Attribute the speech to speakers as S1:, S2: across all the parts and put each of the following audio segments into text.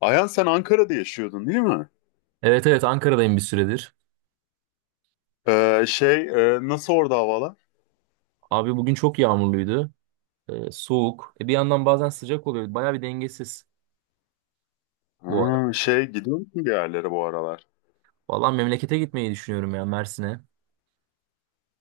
S1: Ayhan sen Ankara'da yaşıyordun değil mi?
S2: Evet, evet, Ankara'dayım bir süredir.
S1: Şey, nasıl orada havalar?
S2: Abi bugün çok yağmurluydu. Soğuk. Bir yandan bazen sıcak oluyor. Baya bir dengesiz bu ara.
S1: Ha, şey gidiyor musun bir yerlere bu aralar?
S2: Valla memlekete gitmeyi düşünüyorum ya Mersin'e.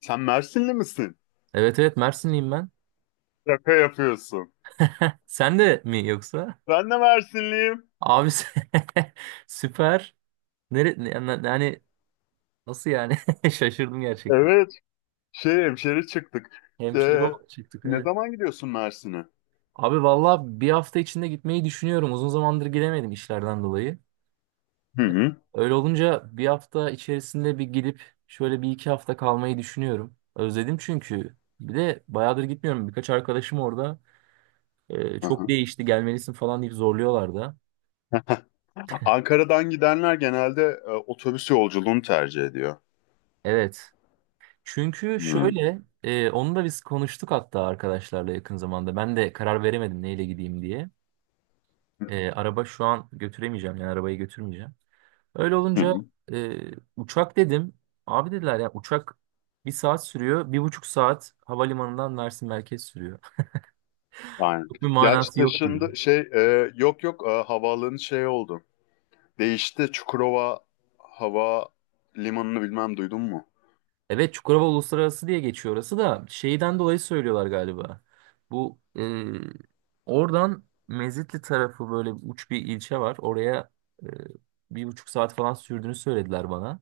S1: Sen Mersinli misin?
S2: Evet, evet, Mersinliyim ben.
S1: Şaka yapıyorsun.
S2: Sen de mi yoksa?
S1: Ben de Mersinliyim.
S2: Abi süper. Nere ne- yani, yani nasıl yani? Şaşırdım gerçekten.
S1: Evet. Şey hemşeri çıktık.
S2: Hemşire
S1: Ee,
S2: olarak çıktık
S1: Ne
S2: evet.
S1: zaman gidiyorsun Mersin'e?
S2: Abi valla bir hafta içinde gitmeyi düşünüyorum. Uzun zamandır gidemedim işlerden dolayı.
S1: Hı
S2: Ee,
S1: hı.
S2: Öyle olunca bir hafta içerisinde bir gidip şöyle bir iki hafta kalmayı düşünüyorum. Özledim çünkü. Bir de bayağıdır gitmiyorum. Birkaç arkadaşım orada
S1: Hı
S2: çok
S1: hı.
S2: değişti gelmelisin falan deyip zorluyorlar da.
S1: Ankara'dan gidenler genelde otobüs yolculuğunu tercih ediyor.
S2: Evet. Çünkü
S1: Hı hı.
S2: şöyle onu da biz konuştuk hatta arkadaşlarla yakın zamanda. Ben de karar veremedim neyle gideyim diye. Araba şu an götüremeyeceğim yani arabayı götürmeyeceğim. Öyle olunca
S1: Hı.
S2: e, uçak dedim. Abi dediler ya uçak bir saat sürüyor. 1,5 saat havalimanından Mersin merkez sürüyor.
S1: Aynen.
S2: Çok bir
S1: Gerçi
S2: manası yok gibi.
S1: taşındı şey, yok yok, havaalanı şey oldu. Değişti. Çukurova hava limanını bilmem duydun mu?
S2: Evet, Çukurova Uluslararası diye geçiyor orası da şeyden dolayı söylüyorlar galiba. Bu oradan Mezitli tarafı böyle uç bir ilçe var. Oraya e, 1,5 saat falan sürdüğünü söylediler bana.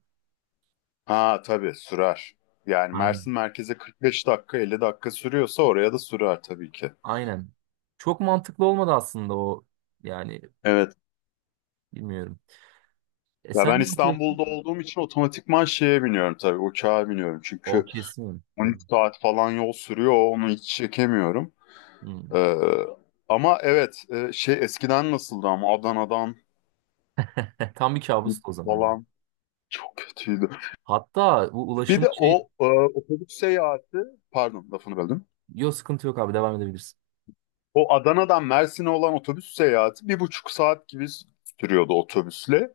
S1: Ha, tabii sürer. Yani
S2: Aynen.
S1: Mersin merkeze 45 dakika 50 dakika sürüyorsa oraya da sürer tabii ki.
S2: Aynen. Çok mantıklı olmadı aslında o yani
S1: Evet.
S2: bilmiyorum. E
S1: Ya
S2: sen
S1: ben
S2: ne yapıyorsun?
S1: İstanbul'da olduğum için otomatikman şeye biniyorum, tabii uçağa biniyorum.
S2: O
S1: Çünkü
S2: kesin. Tabii.
S1: 13 saat falan yol sürüyor, onu hiç çekemiyorum.
S2: Hmm.
S1: Ee, Ama evet, şey eskiden nasıldı, ama Adana'dan
S2: Tam bir kabustu o zaman, yani.
S1: falan çok kötüydü.
S2: Hatta bu
S1: Bir
S2: ulaşım
S1: de
S2: şey...
S1: o otobüs seyahati, pardon lafını böldüm.
S2: Yok, sıkıntı yok abi, devam edebilirsin.
S1: O Adana'dan Mersin'e olan otobüs seyahati bir buçuk saat gibi sürüyordu otobüsle.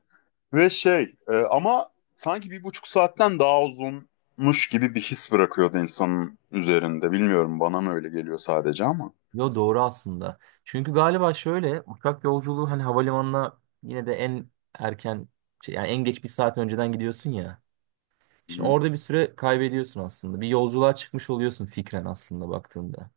S1: Ve şey, ama sanki bir buçuk saatten daha uzunmuş gibi bir his bırakıyordu insanın üzerinde. Bilmiyorum, bana mı öyle geliyor sadece ama.
S2: Yo, doğru aslında. Çünkü galiba şöyle uçak yolculuğu hani havalimanına yine de en erken şey, yani en geç bir saat önceden gidiyorsun ya. Şimdi
S1: Hı,
S2: orada bir süre kaybediyorsun aslında. Bir yolculuğa çıkmış oluyorsun fikren aslında baktığında.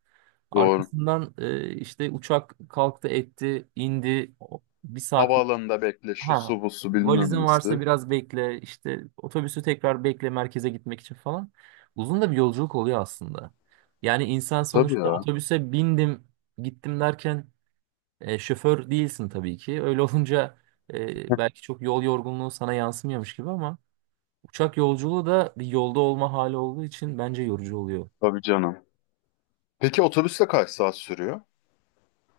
S1: doğru.
S2: Arkasından işte uçak kalktı etti indi bir saat.
S1: Havaalanında bekle, şu
S2: Ha,
S1: su bu su bilmem
S2: valizin
S1: nesi.
S2: varsa biraz bekle, işte otobüsü tekrar bekle merkeze gitmek için falan. Uzun da bir yolculuk oluyor aslında. Yani insan
S1: Tabii
S2: sonuçta
S1: ya.
S2: otobüse bindim, gittim derken şoför değilsin tabii ki. Öyle olunca belki çok yol yorgunluğu sana yansımıyormuş gibi ama uçak yolculuğu da bir yolda olma hali olduğu için bence yorucu oluyor.
S1: Tabii canım. Peki otobüsle kaç saat sürüyor?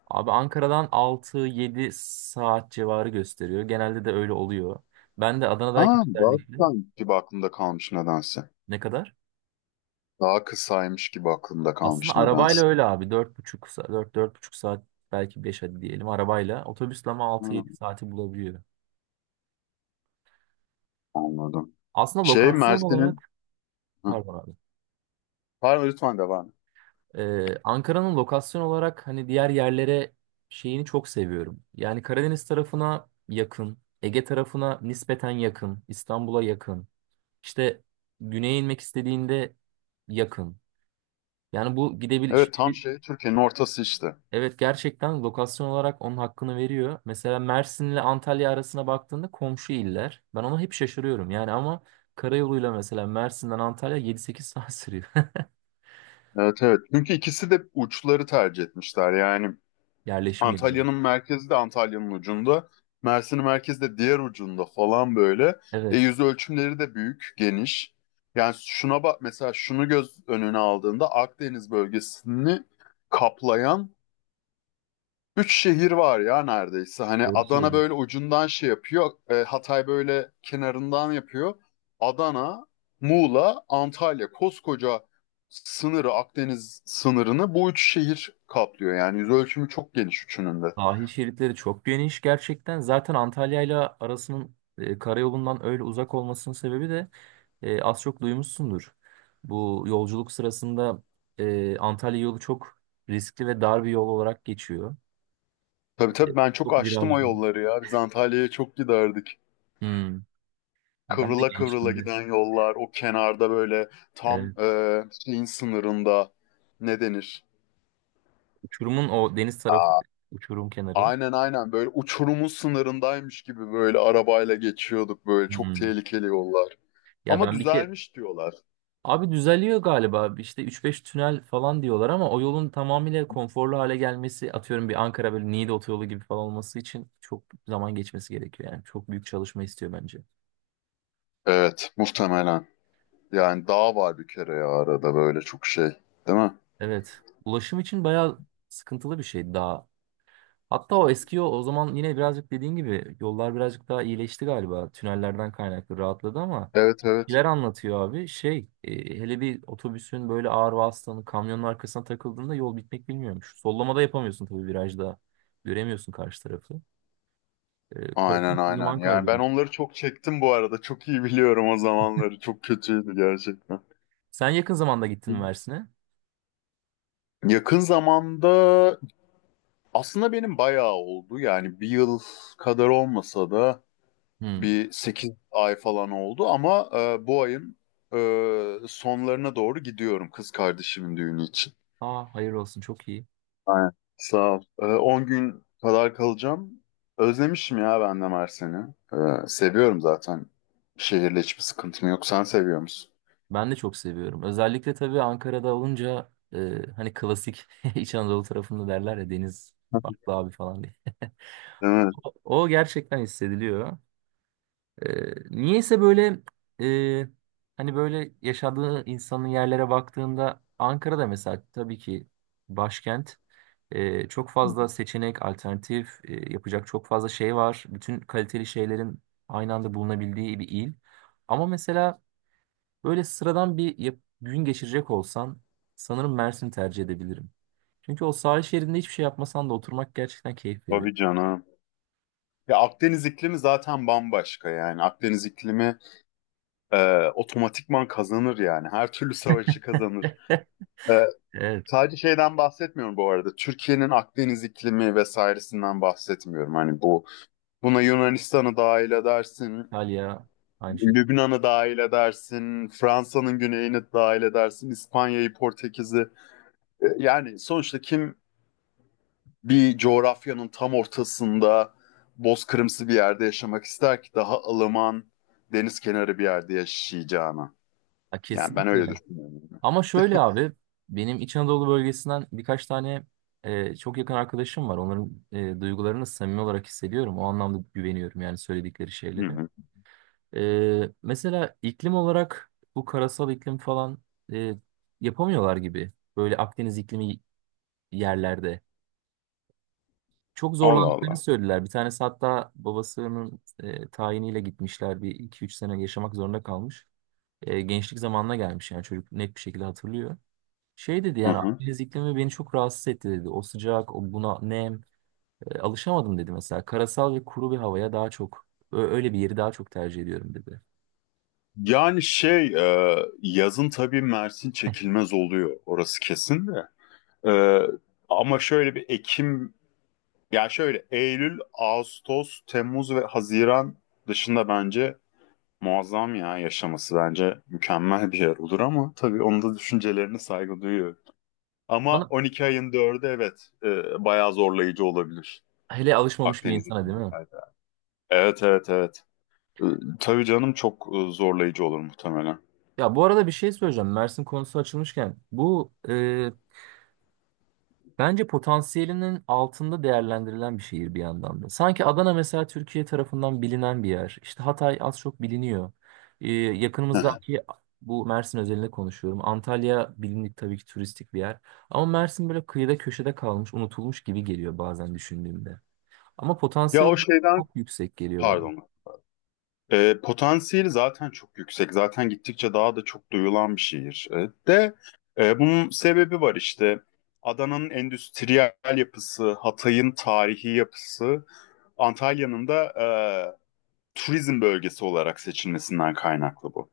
S2: Abi Ankara'dan 6-7 saat civarı gösteriyor. Genelde de öyle oluyor. Ben de Adana'dayken
S1: Ha, daha
S2: özellikle
S1: kısaymış gibi aklımda kalmış nedense.
S2: ne kadar?
S1: Daha kısaymış gibi aklımda
S2: Aslında
S1: kalmış
S2: arabayla
S1: nedense.
S2: öyle abi. 4,5 saat, dört buçuk saat belki 5 hadi diyelim arabayla. Otobüsle ama altı
S1: Hı.
S2: yedi saati bulabiliyor.
S1: Anladım.
S2: Aslında
S1: Şey
S2: lokasyon
S1: Mersin'in.
S2: olarak
S1: Hı.
S2: pardon abi.
S1: Pardon, lütfen devam et.
S2: Ankara'nın lokasyon olarak hani diğer yerlere şeyini çok seviyorum. Yani Karadeniz tarafına yakın, Ege tarafına nispeten yakın, İstanbul'a yakın. İşte güneye inmek istediğinde yakın. Yani bu gidebilir.
S1: Evet, tam şey Türkiye'nin ortası işte.
S2: Evet, gerçekten lokasyon olarak onun hakkını veriyor. Mesela Mersin'le Antalya arasına baktığında komşu iller. Ben ona hep şaşırıyorum. Yani ama karayoluyla mesela Mersin'den Antalya 7-8 saat sürüyor.
S1: Evet, evet. Çünkü ikisi de uçları tercih etmişler. Yani
S2: Yerleşim yeri.
S1: Antalya'nın merkezi de Antalya'nın ucunda. Mersin'in merkezi de diğer ucunda falan böyle.
S2: Evet.
S1: Yüz ölçümleri de büyük, geniş. Yani şuna bak mesela, şunu göz önüne aldığında Akdeniz bölgesini kaplayan üç şehir var ya neredeyse. Hani
S2: Doğru
S1: Adana böyle
S2: söylüyorsun.
S1: ucundan şey yapıyor. Hatay böyle kenarından yapıyor. Adana, Muğla, Antalya. Koskoca sınırı, Akdeniz sınırını bu üç şehir kaplıyor. Yani yüz ölçümü çok geniş üçünün de.
S2: Sahil şeritleri çok geniş gerçekten. Zaten Antalya'yla arasının karayolundan öyle uzak olmasının sebebi de az çok duymuşsundur. Bu yolculuk sırasında Antalya yolu çok riskli ve dar bir yol olarak geçiyor. E,
S1: Tabii, tabii, ben çok
S2: Çok
S1: açtım o
S2: virajlı.
S1: yolları ya. Biz Antalya'ya çok giderdik.
S2: Hmm. Ben de
S1: Kıvrıla kıvrıla
S2: gençliğimde.
S1: giden yollar. O kenarda böyle tam,
S2: Evet.
S1: şeyin sınırında, ne denir?
S2: Uçurumun o deniz tarafı, uçurum kenarı.
S1: Aynen, aynen, böyle uçurumun sınırındaymış gibi böyle arabayla geçiyorduk, böyle çok
S2: Hmm.
S1: tehlikeli yollar.
S2: Ya
S1: Ama
S2: ben bir kere...
S1: düzelmiş diyorlar.
S2: Abi düzeliyor galiba. İşte üç beş tünel falan diyorlar ama o yolun tamamıyla konforlu hale gelmesi, atıyorum bir Ankara böyle Niğde otoyolu gibi falan olması için çok zaman geçmesi gerekiyor. Yani çok büyük çalışma istiyor bence.
S1: Evet, muhtemelen. Yani dağ var bir kere ya, arada böyle çok şey, değil mi?
S2: Evet. Ulaşım için bayağı sıkıntılı bir şey daha. Hatta o eski yol o zaman yine birazcık dediğin gibi yollar birazcık daha iyileşti galiba. Tünellerden kaynaklı rahatladı ama
S1: Evet, evet.
S2: neler anlatıyor abi? Şey, hele bir otobüsün böyle ağır vasıtanın kamyonun arkasına takıldığında yol bitmek bilmiyormuş. Sollamada yapamıyorsun tabii virajda. Göremiyorsun karşı tarafı. E,
S1: Aynen,
S2: korkunç bir
S1: aynen.
S2: zaman
S1: Yani ben
S2: kaybıymış.
S1: onları çok çektim bu arada. Çok iyi biliyorum o zamanları. Çok kötüydü gerçekten.
S2: Sen yakın zamanda gittin mi Mersin'e?
S1: Yakın zamanda aslında benim bayağı oldu. Yani bir yıl kadar olmasa da
S2: Hmm.
S1: bir 8 ay falan oldu, ama bu ayın sonlarına doğru gidiyorum kız kardeşimin düğünü için.
S2: Aa, hayır olsun çok iyi.
S1: Aynen. Sağ ol. 10 gün kadar kalacağım. Özlemişim ya ben de Mersin'i. Seviyorum zaten. Şehirle hiçbir sıkıntım yok. Sen seviyor musun?
S2: Ben de çok seviyorum. Özellikle tabii Ankara'da olunca hani klasik İç Anadolu tarafında derler ya deniz farklı abi falan diye.
S1: Değil mi?
S2: O, o gerçekten hissediliyor. Niyeyse böyle e, hani böyle yaşadığı insanın yerlere baktığında Ankara'da mesela tabii ki başkent. Çok fazla seçenek, alternatif yapacak çok fazla şey var. Bütün kaliteli şeylerin aynı anda bulunabildiği bir il. Ama mesela böyle sıradan bir gün geçirecek olsan sanırım Mersin'i tercih edebilirim. Çünkü o sahil şeridinde hiçbir şey yapmasan da oturmak gerçekten keyif veriyor.
S1: Tabii canım. Ya Akdeniz iklimi zaten bambaşka yani. Akdeniz iklimi e, otomatikman kazanır yani. Her türlü savaşı kazanır. E,
S2: Evet,
S1: Sadece şeyden bahsetmiyorum bu arada. Türkiye'nin Akdeniz iklimi vesairesinden bahsetmiyorum. Hani bu, buna Yunanistan'ı dahil edersin,
S2: Antalya aynı şekilde.
S1: Lübnan'ı dahil edersin, Fransa'nın güneyini dahil edersin, İspanya'yı, Portekiz'i. Yani sonuçta kim bir coğrafyanın tam ortasında bozkırımsı bir yerde yaşamak ister ki daha ılıman deniz kenarı bir yerde yaşayacağına.
S2: Ha,
S1: Yani ben
S2: kesinlikle.
S1: öyle düşünüyorum.
S2: Ama şöyle abi benim İç Anadolu bölgesinden birkaç tane çok yakın arkadaşım var. Onların duygularını samimi olarak hissediyorum. O anlamda güveniyorum yani söyledikleri
S1: Hı
S2: şeylere.
S1: hı.
S2: Mesela iklim olarak bu karasal iklim falan e, yapamıyorlar gibi. Böyle Akdeniz iklimi yerlerde. Çok
S1: Allah
S2: zorlandıklarını
S1: Allah.
S2: söylediler. Bir tanesi hatta babasının tayiniyle gitmişler. Bir iki üç sene yaşamak zorunda kalmış. Gençlik zamanına gelmiş yani çocuk net bir şekilde hatırlıyor. Şey dedi
S1: Hı
S2: yani
S1: hı.
S2: Akdeniz iklimi beni çok rahatsız etti dedi. O sıcak, o buna nem, alışamadım dedi mesela. Karasal ve kuru bir havaya daha çok, öyle bir yeri daha çok tercih ediyorum dedi.
S1: Yani şey, yazın tabii Mersin çekilmez oluyor, orası kesin de. E, Ama şöyle bir Ekim, yani şöyle Eylül, Ağustos, Temmuz ve Haziran dışında bence muazzam ya, yaşaması bence mükemmel bir yer olur, ama tabii onun da düşüncelerine saygı duyuyorum. Ama
S2: Bana
S1: 12 ayın 4'ü, evet, bayağı zorlayıcı olabilir
S2: hele alışmamış bir
S1: Akdeniz'in
S2: insana değil
S1: bu
S2: mi?
S1: sayede. Evet, evet, evet. E, tabii canım, çok, zorlayıcı olur muhtemelen.
S2: Ya bu arada bir şey söyleyeceğim. Mersin konusu açılmışken bu. Bence potansiyelinin altında değerlendirilen bir şehir bir yandan da. Sanki Adana mesela Türkiye tarafından bilinen bir yer. İşte Hatay az çok biliniyor. Ee, yakınımızdaki bu Mersin özelinde konuşuyorum. Antalya bilindik tabii ki turistik bir yer. Ama Mersin böyle kıyıda köşede kalmış, unutulmuş gibi geliyor bazen düşündüğümde. Ama
S1: Ya
S2: potansiyel
S1: o
S2: olarak
S1: şeyden.
S2: çok yüksek geliyor bana.
S1: Pardon. Potansiyeli zaten çok yüksek. Zaten gittikçe daha da çok duyulan bir şehir. De, bunun sebebi var işte. Adana'nın endüstriyel yapısı, Hatay'ın tarihi yapısı, Antalya'nın da turizm bölgesi olarak seçilmesinden kaynaklı bu.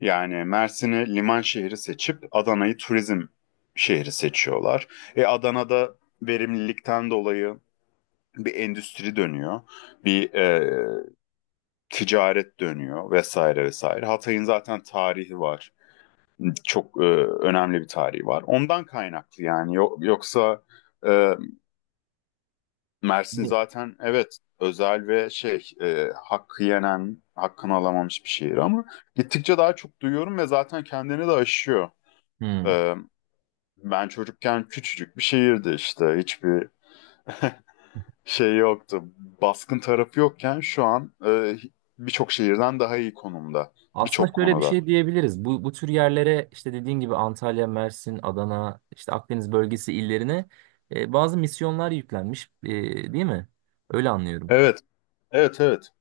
S1: Yani Mersin'i liman şehri seçip Adana'yı turizm şehri seçiyorlar. Adana'da verimlilikten dolayı bir endüstri dönüyor. Bir ticaret dönüyor vesaire vesaire. Hatay'ın zaten tarihi var. Çok önemli bir tarihi var. Ondan kaynaklı yani, yoksa, e, Mersin
S2: Ne?
S1: zaten evet özel ve şey, hakkı yenen, hakkını alamamış bir şehir, ama gittikçe daha çok duyuyorum ve zaten kendini de aşıyor.
S2: Hmm.
S1: E, Ben çocukken küçücük bir şehirdi işte, hiçbir şey yoktu. Baskın tarafı yokken şu an birçok şehirden daha iyi konumda
S2: Aslında
S1: birçok
S2: şöyle bir
S1: konuda.
S2: şey diyebiliriz. Bu tür yerlere işte dediğin gibi Antalya, Mersin, Adana, işte Akdeniz bölgesi illerine bazı misyonlar yüklenmiş, değil mi? Öyle anlıyorum.
S1: Evet, evet, evet.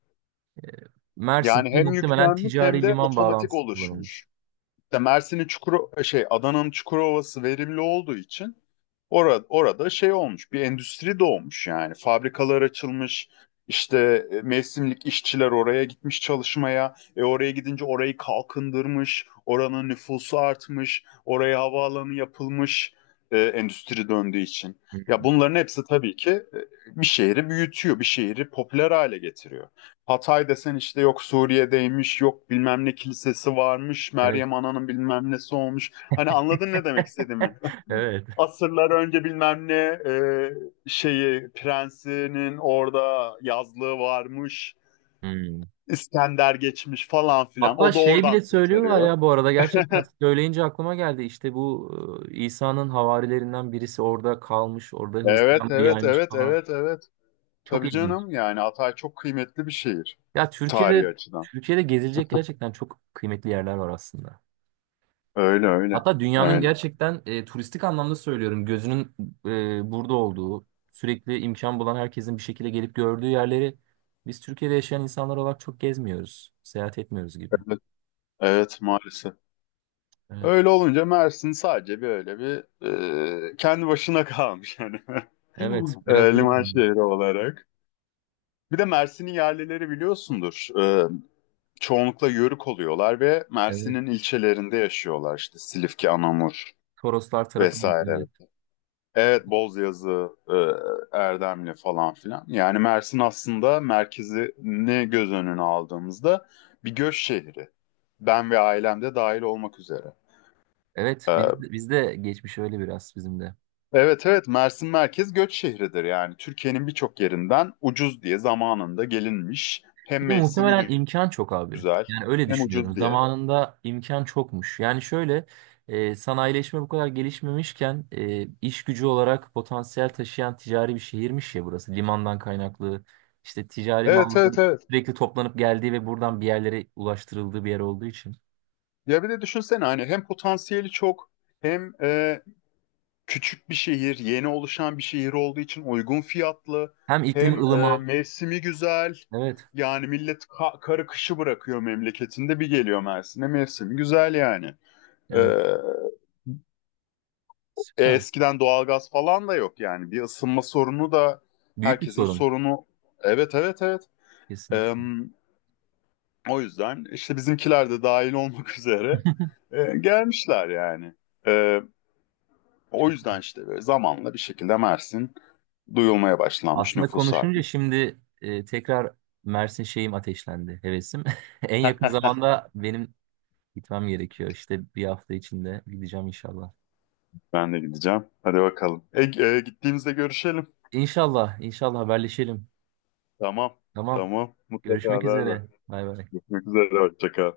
S1: Yani
S2: Mersin'de
S1: hem
S2: muhtemelen
S1: yüklenmiş hem
S2: ticari
S1: de
S2: liman
S1: otomatik
S2: bağlantısı kullanılmış.
S1: oluşmuş. İşte Mersin'in, Çukuro şey Adana'nın Çukurova'sı verimli olduğu için orada şey olmuş. Bir endüstri doğmuş yani. Fabrikalar açılmış. İşte mevsimlik işçiler oraya gitmiş çalışmaya. Oraya gidince orayı kalkındırmış. Oranın nüfusu artmış. Oraya havaalanı yapılmış. Endüstri döndüğü için. Ya
S2: Hmm,
S1: bunların hepsi tabii ki bir şehri büyütüyor, bir şehri popüler hale getiriyor. Hatay desen işte yok Suriye'deymiş, yok bilmem ne kilisesi varmış,
S2: evet.
S1: Meryem Ana'nın bilmem nesi olmuş. Hani anladın ne demek istediğimi?
S2: Evet.
S1: Asırlar önce bilmem ne, e, şeyi prensinin orada yazlığı varmış,
S2: Hmm.
S1: İskender geçmiş falan filan.
S2: Hatta
S1: O da
S2: şey
S1: oradan
S2: bile söylüyorlar
S1: kurtarıyor.
S2: ya bu arada gerçekten söyleyince aklıma geldi. İşte bu İsa'nın havarilerinden birisi orada kalmış, orada
S1: Evet,
S2: Hristiyanlığı
S1: evet,
S2: yaymış
S1: evet,
S2: falan.
S1: evet, evet.
S2: Çok
S1: Tabii
S2: ilginç.
S1: canım, yani Hatay çok kıymetli bir şehir
S2: Ya
S1: tarihi
S2: Türkiye'de
S1: açıdan.
S2: Türkiye'de gezilecek gerçekten çok kıymetli yerler var aslında.
S1: Öyle öyle.
S2: Hatta dünyanın
S1: Öyle.
S2: gerçekten turistik anlamda söylüyorum gözünün burada olduğu, sürekli imkan bulan herkesin bir şekilde gelip gördüğü yerleri biz Türkiye'de yaşayan insanlar olarak çok gezmiyoruz, seyahat etmiyoruz gibi.
S1: Evet, evet maalesef.
S2: Evet.
S1: Öyle olunca Mersin sadece böyle bir, kendi başına kalmış yani,
S2: Evet, biraz öyle
S1: liman
S2: oldu.
S1: şehri olarak. Bir de Mersin'in yerlileri biliyorsundur. Çoğunlukla Yörük oluyorlar ve
S2: Evet.
S1: Mersin'in ilçelerinde yaşıyorlar, işte Silifke, Anamur
S2: Toroslar tarafı.
S1: vesaire.
S2: Evet.
S1: Evet, Bozyazı, Erdemli falan filan. Yani Mersin aslında merkezini göz önüne aldığımızda bir göç şehri. Ben ve ailem de dahil olmak üzere.
S2: Evet, biz de geçmiş öyle biraz bizim de.
S1: Evet, evet, Mersin merkez göç şehridir, yani Türkiye'nin birçok yerinden ucuz diye zamanında gelinmiş, hem
S2: Bir de
S1: mevsimi
S2: muhtemelen imkan çok abi.
S1: güzel
S2: Yani öyle
S1: hem
S2: düşünüyorum.
S1: ucuz diye.
S2: Zamanında imkan çokmuş. Yani şöyle sanayileşme bu kadar gelişmemişken iş gücü olarak potansiyel taşıyan ticari bir şehirmiş ya burası. Limandan kaynaklı işte ticari
S1: Evet, evet,
S2: malların
S1: evet,
S2: sürekli toplanıp geldiği ve buradan bir yerlere ulaştırıldığı bir yer olduğu için.
S1: ya bir de düşünsene hani hem potansiyeli çok, hem küçük bir şehir yeni oluşan bir şehir olduğu için uygun fiyatlı,
S2: Hem iklimi
S1: hem
S2: ılıman.
S1: mevsimi güzel
S2: Evet.
S1: yani millet karı kışı bırakıyor memleketinde, bir geliyor Mersin'e, mevsimi güzel yani. E,
S2: Evet. Süper.
S1: Eskiden doğalgaz falan da yok yani. Bir ısınma sorunu da
S2: Büyük bir
S1: herkesin
S2: sorun.
S1: sorunu. Evet, evet, evet.
S2: Kesinlikle.
S1: Em, O yüzden işte bizimkiler de dahil olmak üzere gelmişler yani. E, O yüzden işte böyle zamanla bir şekilde Mersin duyulmaya başlanmış,
S2: Aslında
S1: nüfus
S2: konuşunca
S1: artmış.
S2: şimdi tekrar Mersin şeyim ateşlendi, hevesim. En yakın zamanda benim gitmem gerekiyor. İşte bir hafta içinde gideceğim inşallah.
S1: Ben de gideceğim. Hadi bakalım. Gittiğimizde görüşelim.
S2: İnşallah, inşallah haberleşelim.
S1: Tamam.
S2: Tamam,
S1: Tamam. Mutlaka
S2: görüşmek
S1: haber ver.
S2: üzere. Bay bay.
S1: Görüşmek üzere. Hoşça kal.